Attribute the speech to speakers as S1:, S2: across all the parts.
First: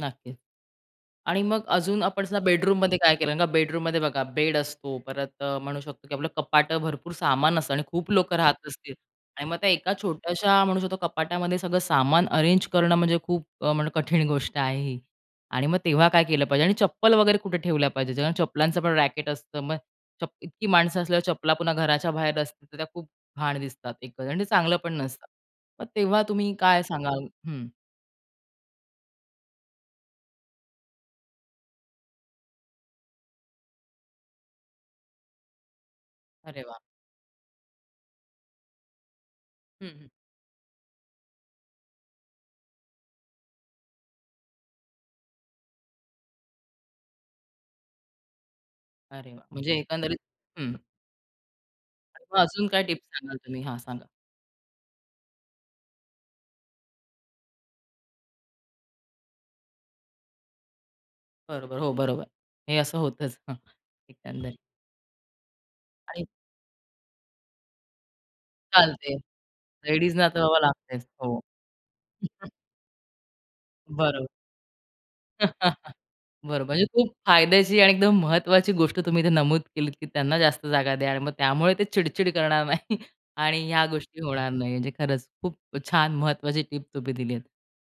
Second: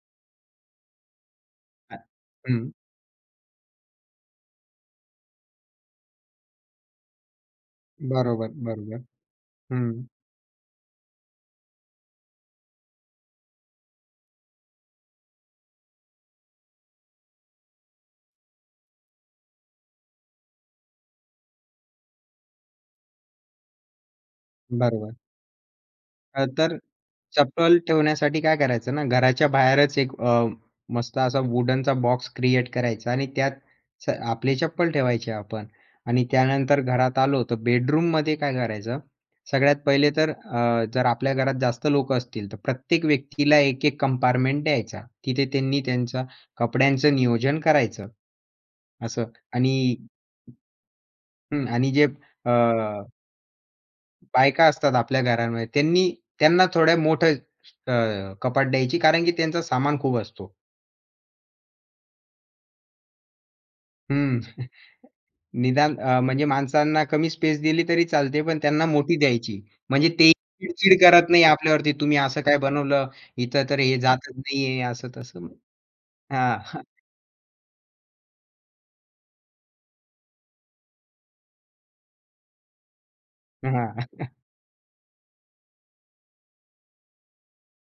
S1: नक्कीच आणि मग अजून आपण सुद्धा
S2: हं.
S1: बेडरूममध्ये काय केलं? कारण का बेडरूमध्ये बघा, बेड असतो परत अ, म्हणू शकतो, की आपलं कपाटं भरपूर सामान असतं आणि खूप लोक
S2: बरोबर,
S1: राहत असतील
S2: बरोबर.
S1: आणि मग त्या एका
S2: हं.
S1: छोट्याशा, म्हणू शकतो कपाटामध्ये सगळं सामान अरेंज करणं म्हणजे खूप अ, म्हणलं कठीण गोष्ट आहे ही आणि मग तेव्हा काय केलं पाहिजे? आणि चप्पल वगैरे कुठे ठेवल्या पाहिजेत? ज्याहून चप्पलांचं पण रॅकेट असतं, मग चप इतकी माणसं असल्यावर चपला पुन्हा घराच्या बाहेर असतील, तर त्या खूप घाण दिसतात एकंदरीत आणि ते चांगलं पण
S2: बरोबर.
S1: नसतं. मग तेव्हा
S2: अ,
S1: तुम्ही
S2: तर
S1: काय सांगाल? हं.
S2: चप्पल ठेवण्यासाठी काय करायचं ना, घराच्या बाहेरच एक अ, मस्त असा वुडनचा बॉक्स क्रिएट करायचा आणि त्यात स आपले चप्पल ठेवायचे आपण. आणि
S1: अरे वाह!
S2: त्यानंतर घरात आलो, तर बेडरूममध्ये काय करायचं? सगळ्यात
S1: हं, हं.
S2: पहिले तर अ, जर आपल्या घरात जास्त लोक असतील, तर प्रत्येक व्यक्तीला एक-एक कंपार्टमेंट द्यायचा. तिथे त्यांनी त्यांच्या कपड्यांचं नियोजन करायचं. असं
S1: अरे वाह! म्हणजे
S2: आणि
S1: एकंदरीत हं.
S2: हं, आणि जे
S1: आणि मग
S2: अ
S1: अजून काय टिप्स सांगाल तुम्ही? हां, सांगा.
S2: बायका असतात आपल्या घरांमध्ये, त्यांनी त्यांना थोड्या मोठं अ, कपाट द्यायची कारण की त्यांचा सामान खूप असतो.
S1: बरोबर. हो, बरोबर. हे असं होतच. हं,
S2: हं,
S1: एकंदरीत.
S2: निदान अ,
S1: आणि
S2: म्हणजे माणसांना कमी स्पेस दिली तरी चालते, पण त्यांना मोठी
S1: चालते.
S2: द्यायची. म्हणजे
S1: लेडीजना
S2: ते
S1: तर बाबा
S2: चिड-चिड
S1: लागतेच.
S2: करत
S1: हो.
S2: नाही आपल्यावरती, "तुम्ही असं काय बनवलं? इथं तर हे
S1: बरोबर.
S2: जातच नाहीये," असं-तसं. हां.
S1: बरं, म्हणजे खूप फायद्याची आणि एकदम महत्त्वाची गोष्ट तुम्ही इथे नमूद केलीत, की त्यांना जास्त जागा द्या आणि मग त्यामुळे ते चिड-चिड करणार नाही. आणि ह्या
S2: हां.
S1: गोष्टी होणार नाही, म्हणजे खरंच खूप छान, महत्त्वाची टिप तुम्ही दिलीत.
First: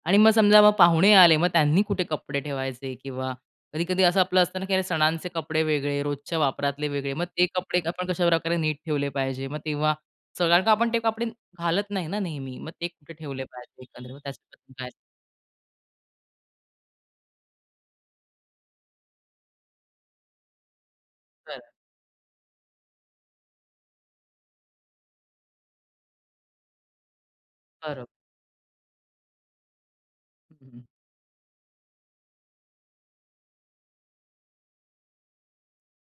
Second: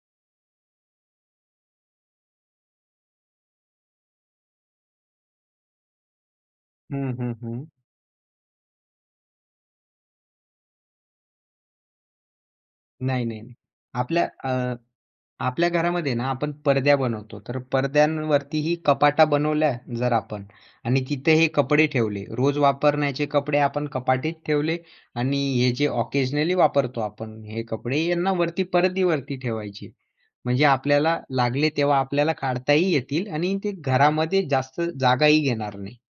S1: आणि मग समजा, मग पाहुणे आले, मग त्यांनी कुठे कपडे ठेवायचे किंवा कधी-कधी असं आपलं असतं ना, की अरे सणांचे कपडे वेगळे, रोजच्या वापरातले वेगळे,
S2: हं,
S1: मग
S2: हं,
S1: ते
S2: हं.
S1: कपडे आपण कशाप्रकारे नीट ठेवले पाहिजे? मग तेव्हा सगळ्यां कारण का ते कपडे घालत नाही ना नेहमी, मग ते कुठे
S2: नाही, नाही,
S1: ठेवले
S2: नाही,
S1: पाहिजे, एकंदरीत. मग
S2: आपल्या
S1: त्यासाठी तुम्ही
S2: अ,
S1: काय सांगाल?
S2: आपल्या घरामध्ये ना, आपण परद्या बनवतो. तर परद्यांवरती ही कपाटा बनवल्या जर आपण आणि तिथे हे
S1: बरं.
S2: कपडे ठेवले, रोज वापरण्याचे कपडे आपण कपाटीत ठेवले आणि हे जे ऑकेजनली वापरतो आपण, हे कपडे,
S1: बरं.
S2: यांना वरती परदीवरती ठेवायचे. म्हणजे
S1: हं, हं.
S2: आपल्याला लागले तेव्हा आपल्याला काढताही येतील आणि ते घरामध्ये जास्त जागाही घेणार नाही.